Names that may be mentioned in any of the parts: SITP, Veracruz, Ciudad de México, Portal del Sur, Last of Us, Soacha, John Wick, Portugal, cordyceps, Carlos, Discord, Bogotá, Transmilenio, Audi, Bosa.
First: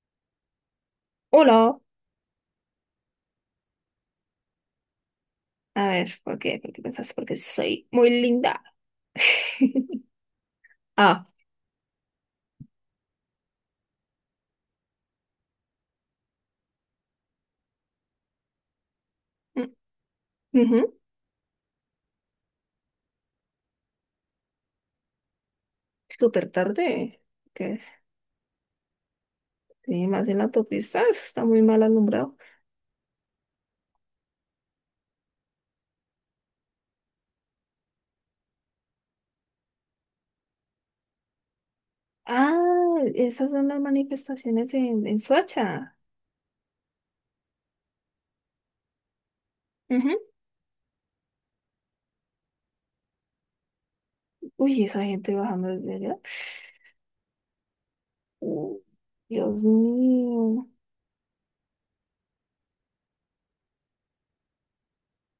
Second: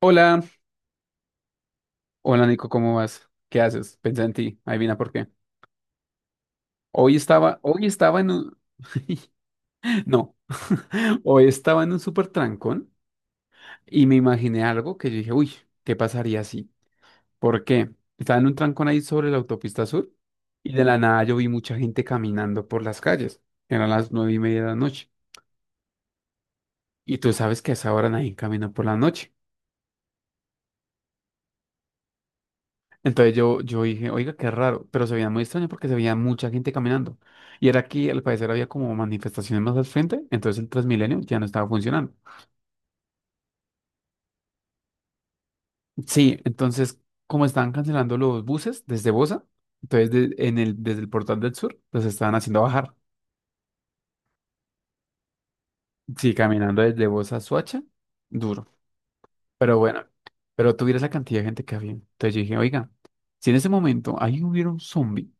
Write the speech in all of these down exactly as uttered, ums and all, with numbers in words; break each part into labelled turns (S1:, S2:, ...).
S1: Hola,
S2: Hola.
S1: hola Nico, ¿cómo vas? ¿Qué haces? Pensé en ti, adivina por qué.
S2: A ver, ¿por qué? ¿Por qué pensaste?
S1: Hoy
S2: Porque
S1: estaba, hoy
S2: soy muy
S1: estaba en un...
S2: linda.
S1: No,
S2: Ah,
S1: hoy estaba en un súper trancón y me imaginé algo que yo dije, uy, ¿qué pasaría así? ¿Por qué? Estaba en un trancón ahí sobre la
S2: mm,
S1: autopista sur y
S2: ujú.
S1: de la nada yo vi mucha gente caminando por las calles. Eran las nueve y media de la noche.
S2: Súper
S1: Y
S2: tarde.
S1: tú sabes que a
S2: ¿Qué?
S1: esa hora nadie camina por la noche.
S2: Sí, más en la autopista. Eso está muy mal alumbrado.
S1: Entonces yo, yo dije, oiga, qué raro, pero se veía muy extraño porque se veía mucha gente caminando. Y era que al parecer había como manifestaciones más al frente, entonces el Transmilenio ya no estaba funcionando.
S2: Ah, esas son las manifestaciones en, en Soacha.
S1: Sí, entonces como estaban cancelando los buses desde Bosa, entonces
S2: Ujú.
S1: de- en el, desde el Portal del Sur los estaban haciendo bajar.
S2: Uy, esa gente bajando desde allá.
S1: Sí, caminando desde Bosa a Soacha, duro.
S2: Uh, Dios
S1: Pero bueno,
S2: mío.
S1: pero tú vieras la cantidad de gente que había. Entonces yo dije, oiga, si en ese momento ahí hubiera un zombie,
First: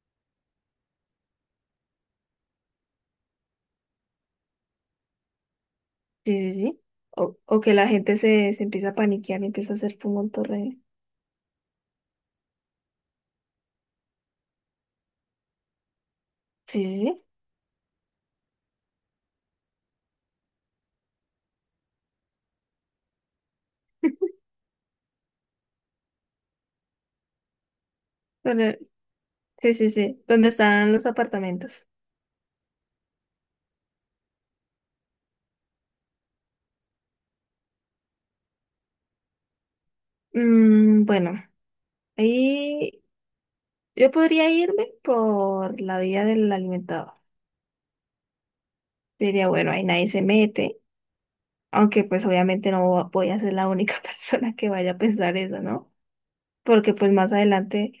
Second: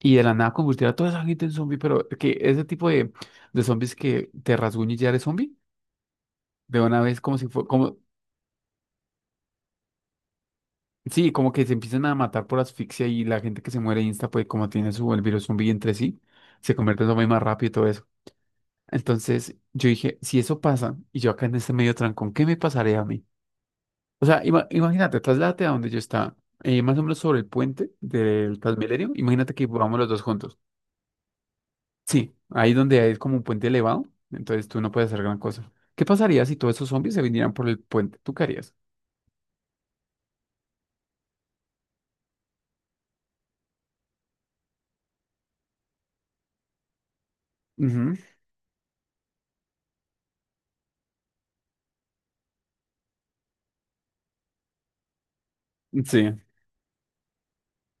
S1: y de la nada convertir a toda esa gente en zombie, pero que ese tipo de, de zombies que te rasguña y ya eres zombie,
S2: Sí, sí,
S1: de
S2: sí.
S1: una vez
S2: O,
S1: como si
S2: o
S1: fue,
S2: que la
S1: como,
S2: gente se, se empieza a paniquear y empieza a hacer tumulto re.
S1: sí, como que se empiezan a matar por asfixia y la gente que se muere insta, pues como tiene su, el virus zombie entre sí, se
S2: Sí,
S1: convierte en
S2: sí,
S1: zombie más rápido y todo eso. Entonces yo dije, si eso pasa y yo acá en este medio trancón, ¿qué me pasaría a mí?
S2: sí.
S1: O sea, ima- imagínate, trasládate a donde yo estaba, eh, más o menos sobre el puente del
S2: Donde-
S1: Transmilenio, imagínate que
S2: Sí, sí,
S1: vamos los dos
S2: sí. ¿Dónde
S1: juntos.
S2: están los apartamentos?
S1: Sí, ahí donde hay como un puente elevado, entonces tú no puedes hacer gran cosa. ¿Qué pasaría si todos esos zombies se vinieran por el puente? ¿Tú qué harías?
S2: Mm, bueno, ahí yo podría irme por la vía del alimentador.
S1: Ujú.
S2: Yo diría, bueno, ahí nadie se mete, aunque pues obviamente no voy a ser la única persona que vaya a pensar eso, ¿no?
S1: Sí.
S2: Porque pues más adelante,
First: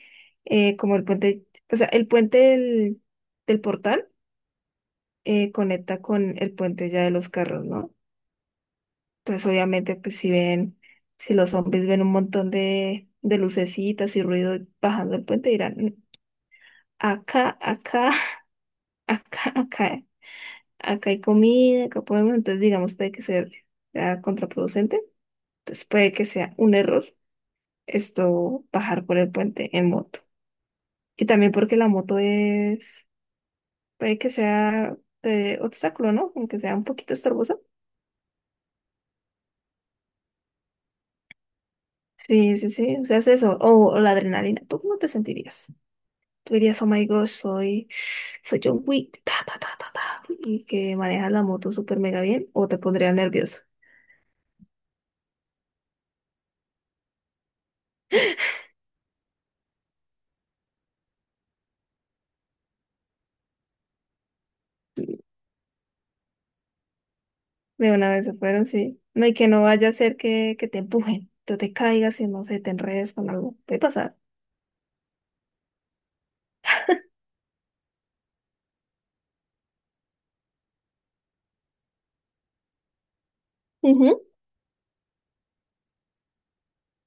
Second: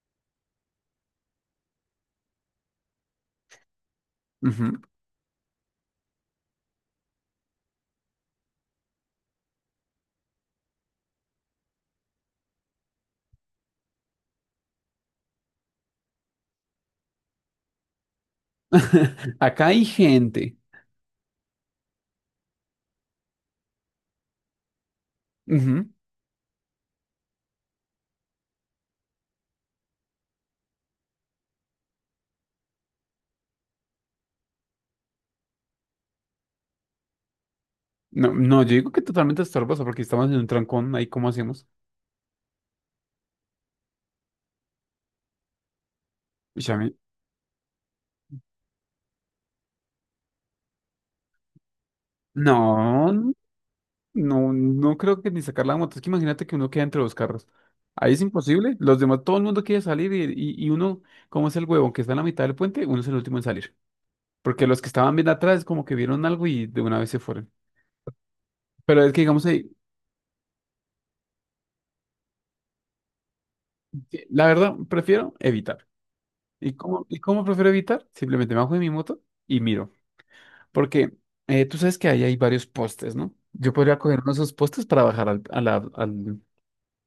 S2: eh, como el puente, o sea, el puente del, del portal
S1: Ujú.
S2: eh, conecta con el puente ya de los carros, ¿no? Entonces obviamente pues si ven, si los zombies ven un montón de, de lucecitas y ruido bajando el puente, dirán, "Mm, acá, acá. Acá,
S1: Acá hay
S2: acá,
S1: gente.
S2: acá hay comida, acá podemos, entonces digamos, puede que sea, sea contraproducente, entonces
S1: Ujú.
S2: puede que sea un error esto bajar por el puente en moto. Y también porque la moto es, puede que sea de obstáculo, ¿no? Aunque sea un poquito estorbosa.
S1: No, no, yo digo que totalmente estorbosa porque estamos en un trancón, ahí cómo hacemos.
S2: Sí, sí, sí, o sea, es eso, o, o la adrenalina, ¿tú cómo te sentirías? Tú
S1: Uy, a
S2: dirías, oh
S1: mí...
S2: my gosh, soy, soy John Wick, ta, ta, ta, ta, ta, y que maneja la moto súper mega bien, o te pondría
S1: No,
S2: nervioso.
S1: no, no creo que ni sacar la moto. Es que imagínate que uno queda entre los carros. Ahí es imposible. Los demás, todo el mundo quiere salir y, y, y uno, como es el huevón que está en la mitad del puente, uno es el último en salir. Porque los que estaban bien atrás como que vieron algo y de una vez se fueron.
S2: De una vez se fueron, sí.
S1: Pero es que
S2: No, y
S1: digamos,
S2: que no
S1: ahí,
S2: vaya a ser que, que te empujen, tú te caigas y no sé, te enredes con algo. Puede pasar.
S1: que la verdad, prefiero evitar. ¿Y cómo, y cómo prefiero evitar? Simplemente me bajo de mi moto y miro. Porque eh, tú sabes que ahí hay varios postes, ¿no? Yo podría coger
S2: Ujú.
S1: uno de esos postes para bajar al, a la- al,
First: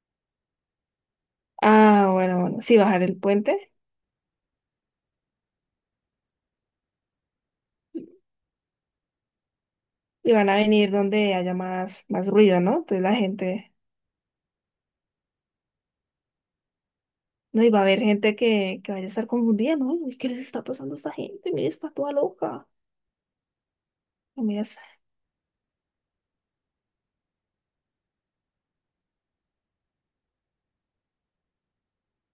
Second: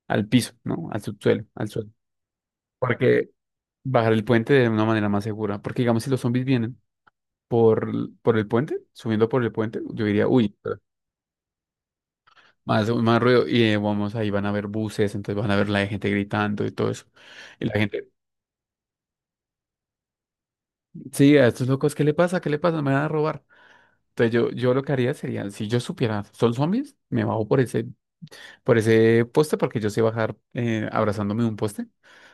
S1: al piso, ¿no? Al subsuelo, al suelo.
S2: Ah, bueno, bueno. Sí, bajar el
S1: Porque
S2: puente
S1: bajar el puente de una manera más segura. Porque digamos, si los zombies vienen por, por el puente, subiendo por el puente, yo diría,
S2: y van a
S1: uy,
S2: venir donde haya más, más ruido, ¿no?
S1: más,
S2: Entonces la
S1: más ruido. Y
S2: gente,
S1: eh, vamos, ahí van a ver buses, entonces van a ver la gente gritando y todo eso.
S2: no,
S1: Y
S2: y
S1: la
S2: va a haber
S1: gente,
S2: gente que, que vaya a estar confundida, ¿no? Uy, ¿qué les está pasando a esta
S1: sí, a
S2: gente?
S1: estos
S2: Mira, está
S1: locos, ¿qué
S2: toda
S1: le pasa? ¿Qué le
S2: loca.
S1: pasa? Me van a robar. Entonces
S2: No,
S1: yo,
S2: mira,
S1: yo
S2: es-
S1: lo que haría sería, si yo supiera, son zombies, me bajo por ese, por ese poste porque yo sé bajar eh, abrazándome de un poste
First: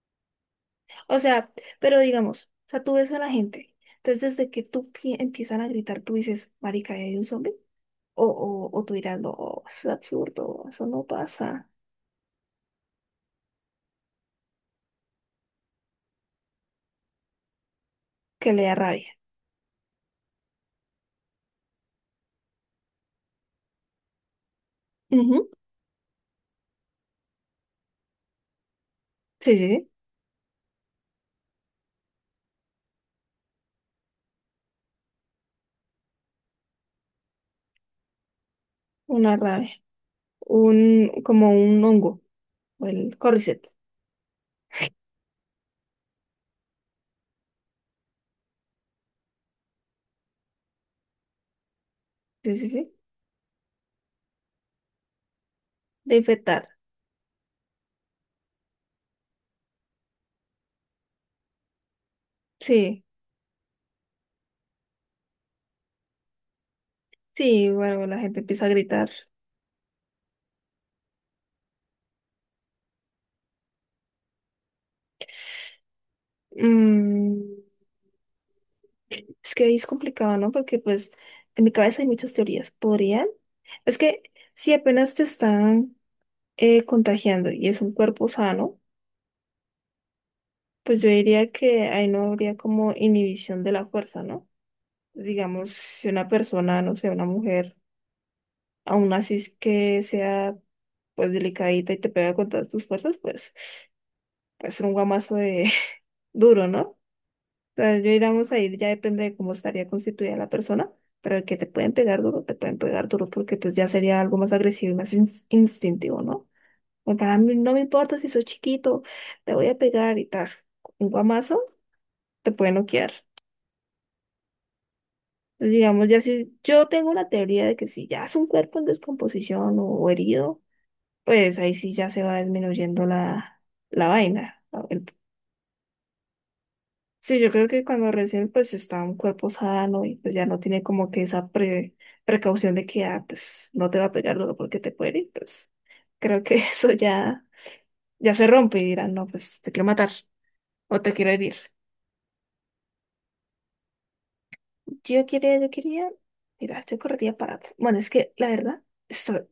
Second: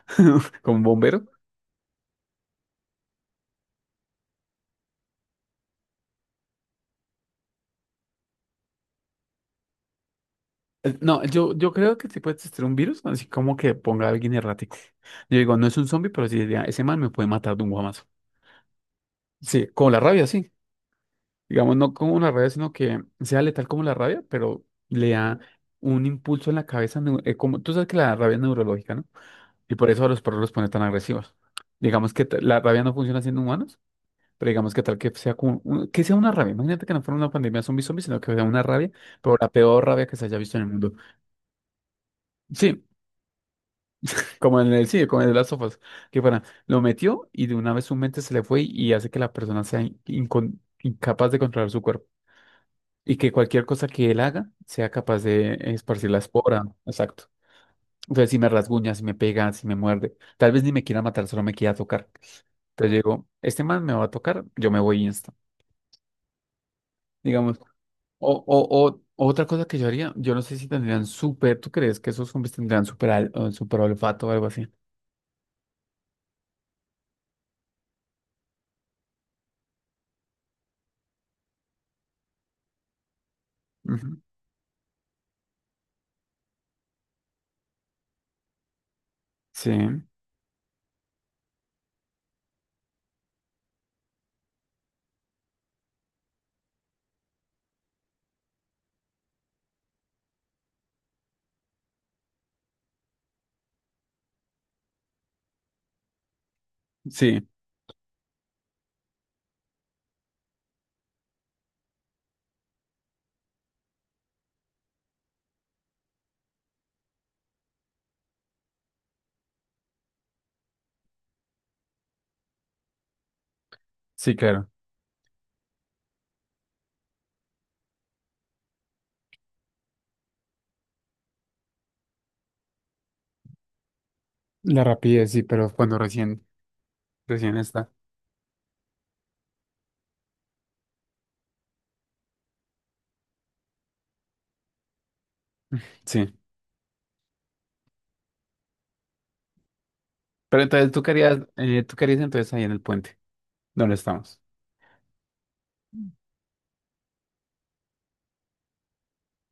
S1: como un
S2: O
S1: bombero.
S2: sea, pero digamos, o sea, tú ves a la gente. Entonces, desde que tú pi- empiezan a gritar, tú dices, marica, ¿ahí hay un zombie? O, o, o tú dirás, no, eso es absurdo, eso
S1: Eh,
S2: no
S1: No, yo,
S2: pasa.
S1: yo creo que sí puede existir un virus, así como que ponga a alguien errático. Yo digo, no es un zombie, pero sí diría, ese man me puede matar de un guamazo.
S2: Que le da rabia.
S1: Sí, con la rabia, sí. Digamos, no como una rabia, sino que sea letal como la rabia, pero le da
S2: Ujú.
S1: un impulso en la cabeza, neu- eh, como tú sabes que la rabia es neurológica, ¿no?
S2: Sí, sí,
S1: Y
S2: sí,
S1: por eso a los perros los pone tan agresivos. Digamos que ta- la rabia no funciona siendo humanos, pero digamos que tal que sea como un- que sea una rabia. Imagínate que no fuera una pandemia zombie zombie, sino que sea una rabia, pero
S2: una
S1: la
S2: rabia.
S1: peor rabia que se haya visto en el mundo.
S2: Un, como un hongo,
S1: Sí,
S2: o el cordyceps.
S1: como en el sí, como en las sofas, que fuera, lo metió y de una vez su mente se le fue y hace que la persona sea in- incon- incapaz de controlar su cuerpo.
S2: Sí, sí, sí.
S1: Y que cualquier cosa que él haga sea capaz de esparcir
S2: De
S1: la espora.
S2: infectar.
S1: Exacto. Entonces, si me rasguña, si me pega, si me muerde, tal vez ni me quiera matar, solo me quiera tocar. Entonces yo
S2: Sí,
S1: digo, este man me va a tocar, yo me voy insta, digamos.
S2: sí, bueno, la gente
S1: O,
S2: empieza a
S1: o,
S2: gritar.
S1: o otra cosa que yo haría, yo no sé si tendrían súper, ¿tú crees que esos zombies tendrían súper al- o súper olfato o algo así?
S2: Mm, es que ahí es complicado, ¿no? Porque pues en mi cabeza hay muchas teorías. ¿Podrían? Es
S1: Ujú.
S2: que si apenas te están eh, contagiando y es un cuerpo sano,
S1: Sí,
S2: pues yo diría que ahí no habría como inhibición de la fuerza, ¿no? Digamos, si una persona, no sé, una mujer, aún así es que sea pues delicadita y te pega con todas tus fuerzas, pues puede ser un guamazo de duro, ¿no? O
S1: sí,
S2: sea, yo digamos ahí ya depende de cómo estaría constituida la persona, pero el que te pueden pegar duro, te pueden pegar duro porque pues ya sería algo más agresivo y más ins- instintivo, ¿no? Porque a mí no me importa si sos chiquito, te voy a pegar y tal. Un guamazo te puede noquear.
S1: sí, claro.
S2: Digamos, ya si yo tengo una teoría de que si ya es un cuerpo en descomposición o, herido, pues ahí sí ya se va disminuyendo la, la vaina.
S1: La
S2: ¿No? El-
S1: rapidez, sí, pero cuando recién,
S2: sí, yo
S1: recién
S2: creo que
S1: está.
S2: cuando recién pues está un cuerpo sano y pues ya no tiene como que esa pre- precaución de que ah, pues no te va a pegar luego porque te puede herir, pues
S1: Sí.
S2: creo que eso ya, ya se rompe y dirán, no, pues te quiero matar
S1: Pero entonces
S2: o
S1: tú
S2: te quiero
S1: querías,
S2: herir.
S1: eh, tú querías entonces ahí en el puente, donde estamos.
S2: Yo quería, yo quería, mira, yo correría para atrás. Bueno, es que la verdad. esto-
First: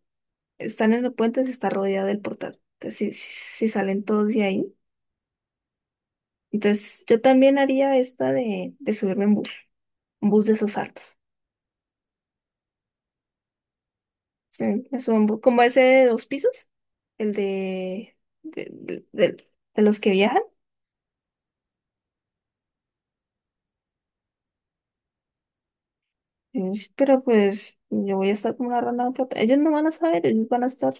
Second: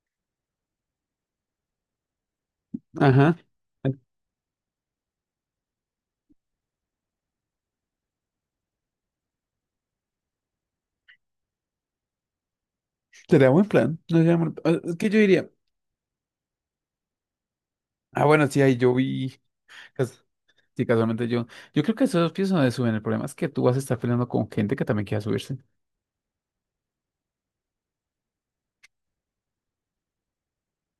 S2: Están en el puente, se está rodeado del portal. Entonces, si, si,
S1: Ajá.
S2: si salen todos de ahí. Entonces, yo también haría esta de, de subirme en bus, un bus de esos altos.
S1: Sería buen plan. No sería mal-
S2: Sí,
S1: ah, es
S2: es
S1: que yo
S2: un bu-
S1: diría,
S2: como ese de dos pisos, el de,
S1: ah, bueno, sí,
S2: de,
S1: ahí yo
S2: de,
S1: vi,
S2: de- de los que
S1: cas-
S2: viajan.
S1: sí, casualmente yo, yo creo que esos pisos no se suben. El problema es que tú vas a estar peleando con gente que también quiera subirse.
S2: Es- Pero pues yo voy a estar como una rana en plata. Ellos no van a saber, ellos van a estar...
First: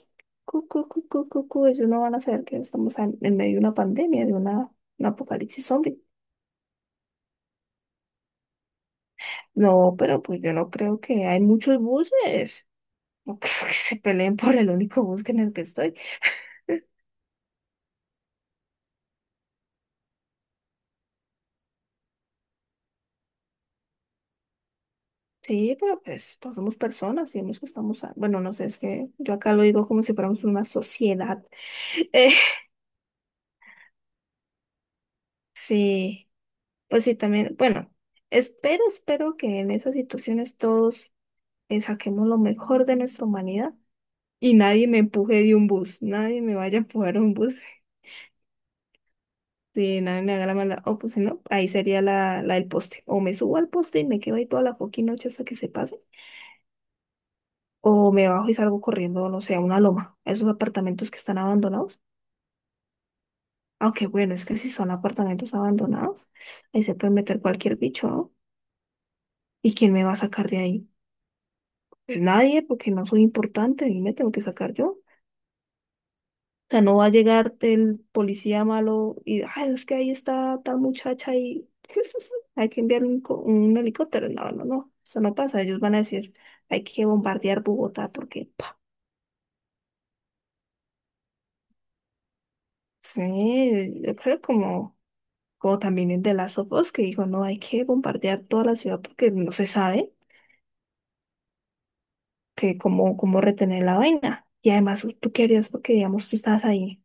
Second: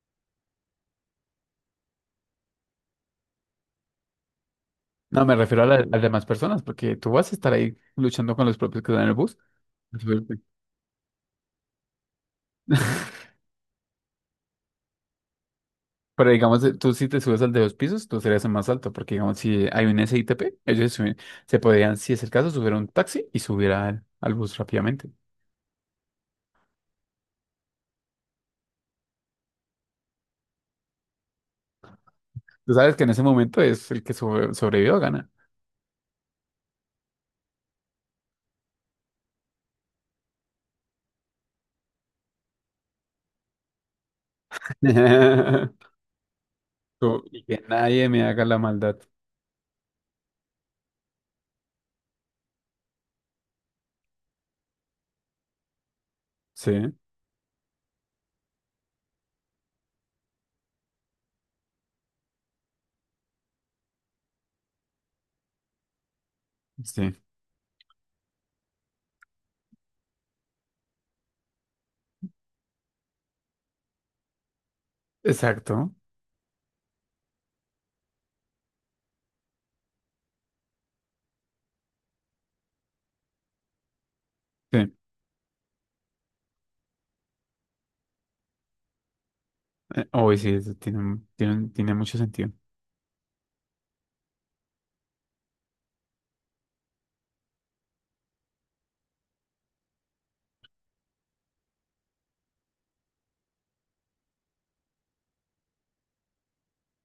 S2: Cu, cu, cu, cu, cu, cu. Ellos no van a saber que estamos en, en medio de una pandemia, de una, un
S1: No, me refiero a,
S2: apocalipsis
S1: la- a
S2: zombie.
S1: las demás personas, porque tú vas a estar ahí luchando con los propios que están en el bus.
S2: No, pero
S1: Suerte.
S2: pues yo no creo que hay muchos buses. No creo que se peleen por el único bus en el que estoy.
S1: Pero digamos, eh, tú si te subes al de dos pisos, tú serías el más alto, porque digamos, si hay un S I T P, ellos se, suben- se podrían, si es el caso, subir a un taxi y subir al, al bus rápidamente.
S2: Sí, pero pues todos somos personas y hemos que estamos, a- bueno, no sé, es que yo acá lo digo como si fuéramos una sociedad. Eh,
S1: Tú sabes que en ese momento es el que sobre- sobrevivió gana.
S2: sí, pues sí, también, bueno, espero, espero que en esas situaciones todos eh, saquemos lo mejor de nuestra humanidad y nadie me empuje de un bus, nadie me vaya a empujar
S1: Co-
S2: un
S1: Y
S2: bus.
S1: que nadie me haga la maldad.
S2: Si nadie me haga la mala, o pues si no, ahí sería la, la del poste. O me subo al poste y me quedo ahí toda la fucking noche hasta que se pase.
S1: Sí,
S2: O me bajo y salgo corriendo, no sé, a una loma, a esos apartamentos que están abandonados. Aunque bueno, es que si son apartamentos abandonados, ahí se puede
S1: sí,
S2: meter cualquier bicho, ¿no? ¿Y quién me va a sacar de ahí? Pues nadie, porque no soy importante y me tengo que sacar yo.
S1: exacto.
S2: O sea, no va a llegar el policía malo y, ay, es que ahí está tal muchacha y hay que enviar un, co- un helicóptero. No, no,
S1: Sí,
S2: no, eso no pasa. Ellos van a decir, hay que bombardear Bogotá porque, pa,
S1: eh, hoy sí, eso tiene, mu- tiene, tiene mucho sentido.
S2: sí, yo creo como... como también el de Last of Us, que dijo, no, hay que bombardear toda la ciudad porque no se sabe que cómo, cómo retener la vaina. Y además, ¿tú qué harías? Porque, digamos, tú estás ahí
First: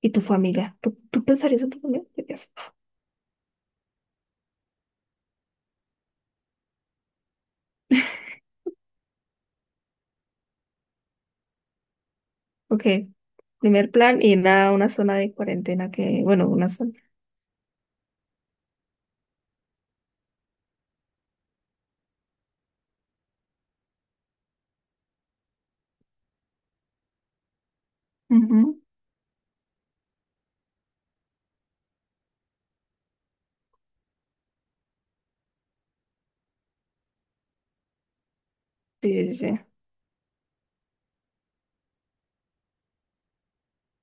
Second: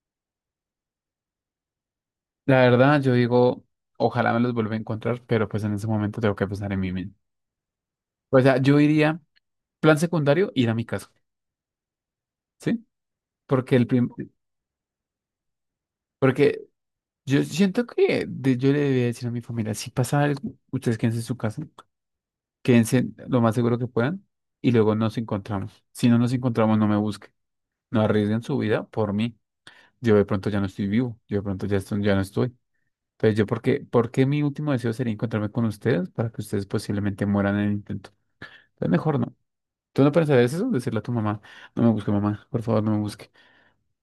S2: y tu familia. ¿Tú, tú pensarías en tu familia? ¿Qué harías?
S1: La verdad, yo digo, ojalá me los vuelva a encontrar, pero pues en ese momento tengo que pensar en mí mismo. O sea, yo iría, plan secundario, ir a mi casa,
S2: Ok,
S1: ¿sí? Porque el
S2: primer
S1: prim-
S2: plan, ir a una zona de cuarentena que, bueno,
S1: porque
S2: una zona.
S1: yo siento que de- yo le debía decir a mi familia, si pasa algo, ustedes quédense en su casa, quédense lo más seguro que puedan y luego nos encontramos. Si no nos encontramos, no me busquen, no arriesguen su
S2: Ujú.
S1: vida por mí. Yo de pronto ya no estoy vivo, yo de pronto ya, estoy- ya no estoy. Entonces, yo, ¿por qué, por qué mi último deseo sería encontrarme con ustedes para que ustedes posiblemente mueran en el intento? Entonces, mejor
S2: Sí, sí,
S1: no.
S2: sí.
S1: ¿Tú no pensarías eso? Decirle a tu mamá, no me busque, mamá, por favor, no me busque.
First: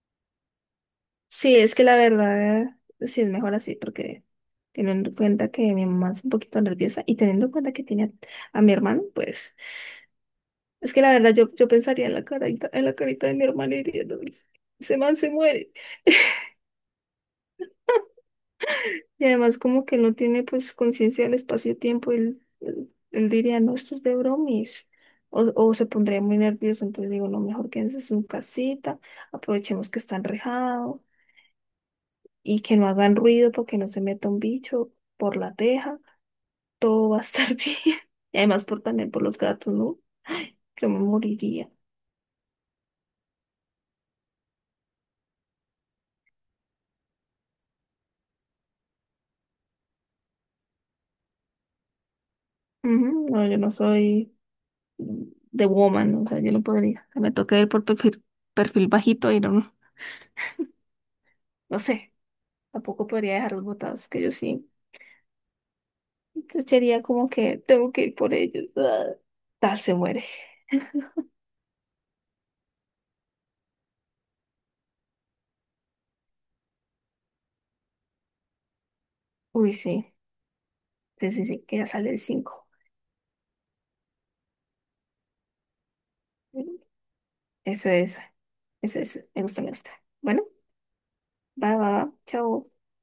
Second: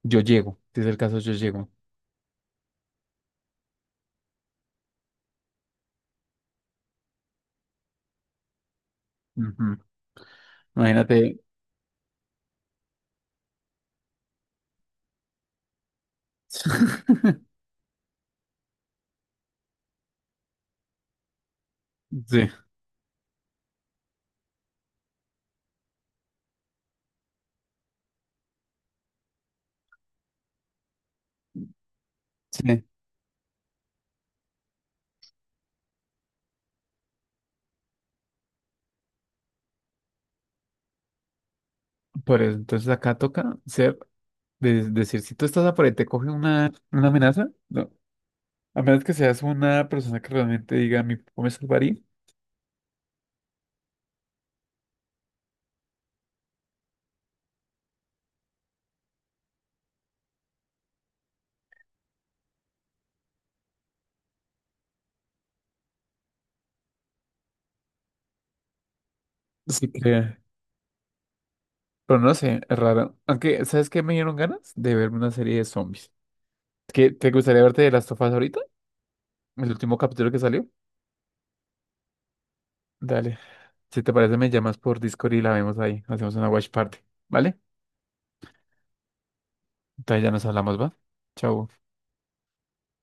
S1: Yo llego, si es el caso, yo
S2: Sí,
S1: llego.
S2: es que la verdad, sí es mejor así, porque teniendo en cuenta que mi mamá es un poquito nerviosa y teniendo en cuenta que tiene a, a mi hermano, pues...
S1: Ujú.
S2: Es que la verdad
S1: Imagínate.
S2: yo, yo pensaría en la carita, en la carita de mi hermana y diría, "No, ese man se muere. Y además como que no tiene pues conciencia del espacio-tiempo, él,
S1: Sí,
S2: él, él diría, no, esto es de bromis. O, o se pondría muy nervioso, entonces digo, no, mejor quédense en su casita, aprovechemos que está enrejado y que
S1: sí.
S2: no hagan ruido porque no se meta un bicho por la teja, todo va a estar bien. Y además por, también por los gatos, ¿no? Yo me moriría.
S1: Por eso, entonces acá toca ser, de- decir, si tú estás a por ahí, te coge una, una amenaza, no. A menos que seas una persona que realmente diga, mi papá me salvaría.
S2: Ujú. No, yo no soy de woman, o sea, yo no podría. Me toca ir por perfil, perfil bajito y no, no sé, tampoco podría dejar los botados, que yo sí, yo sería como que tengo que ir por ellos. Ah, tal
S1: Sí,
S2: se muere.
S1: pero no sé, es raro. Aunque, ¿sabes qué me dieron ganas? De verme una serie de zombies. Es que, ¿te gustaría verte de Last of Us ahorita? El
S2: Uy,
S1: último
S2: sí,
S1: capítulo que salió.
S2: sí, sí, sí, que ya sale el cinco.
S1: Dale. Si te parece, me llamas por Discord y la vemos ahí. Hacemos una watch party. ¿Vale?
S2: Eso es, eso es, me gusta, me gusta.
S1: Entonces ya
S2: Bueno,
S1: nos hablamos, ¿va? Chau.
S2: va, va, va, chao.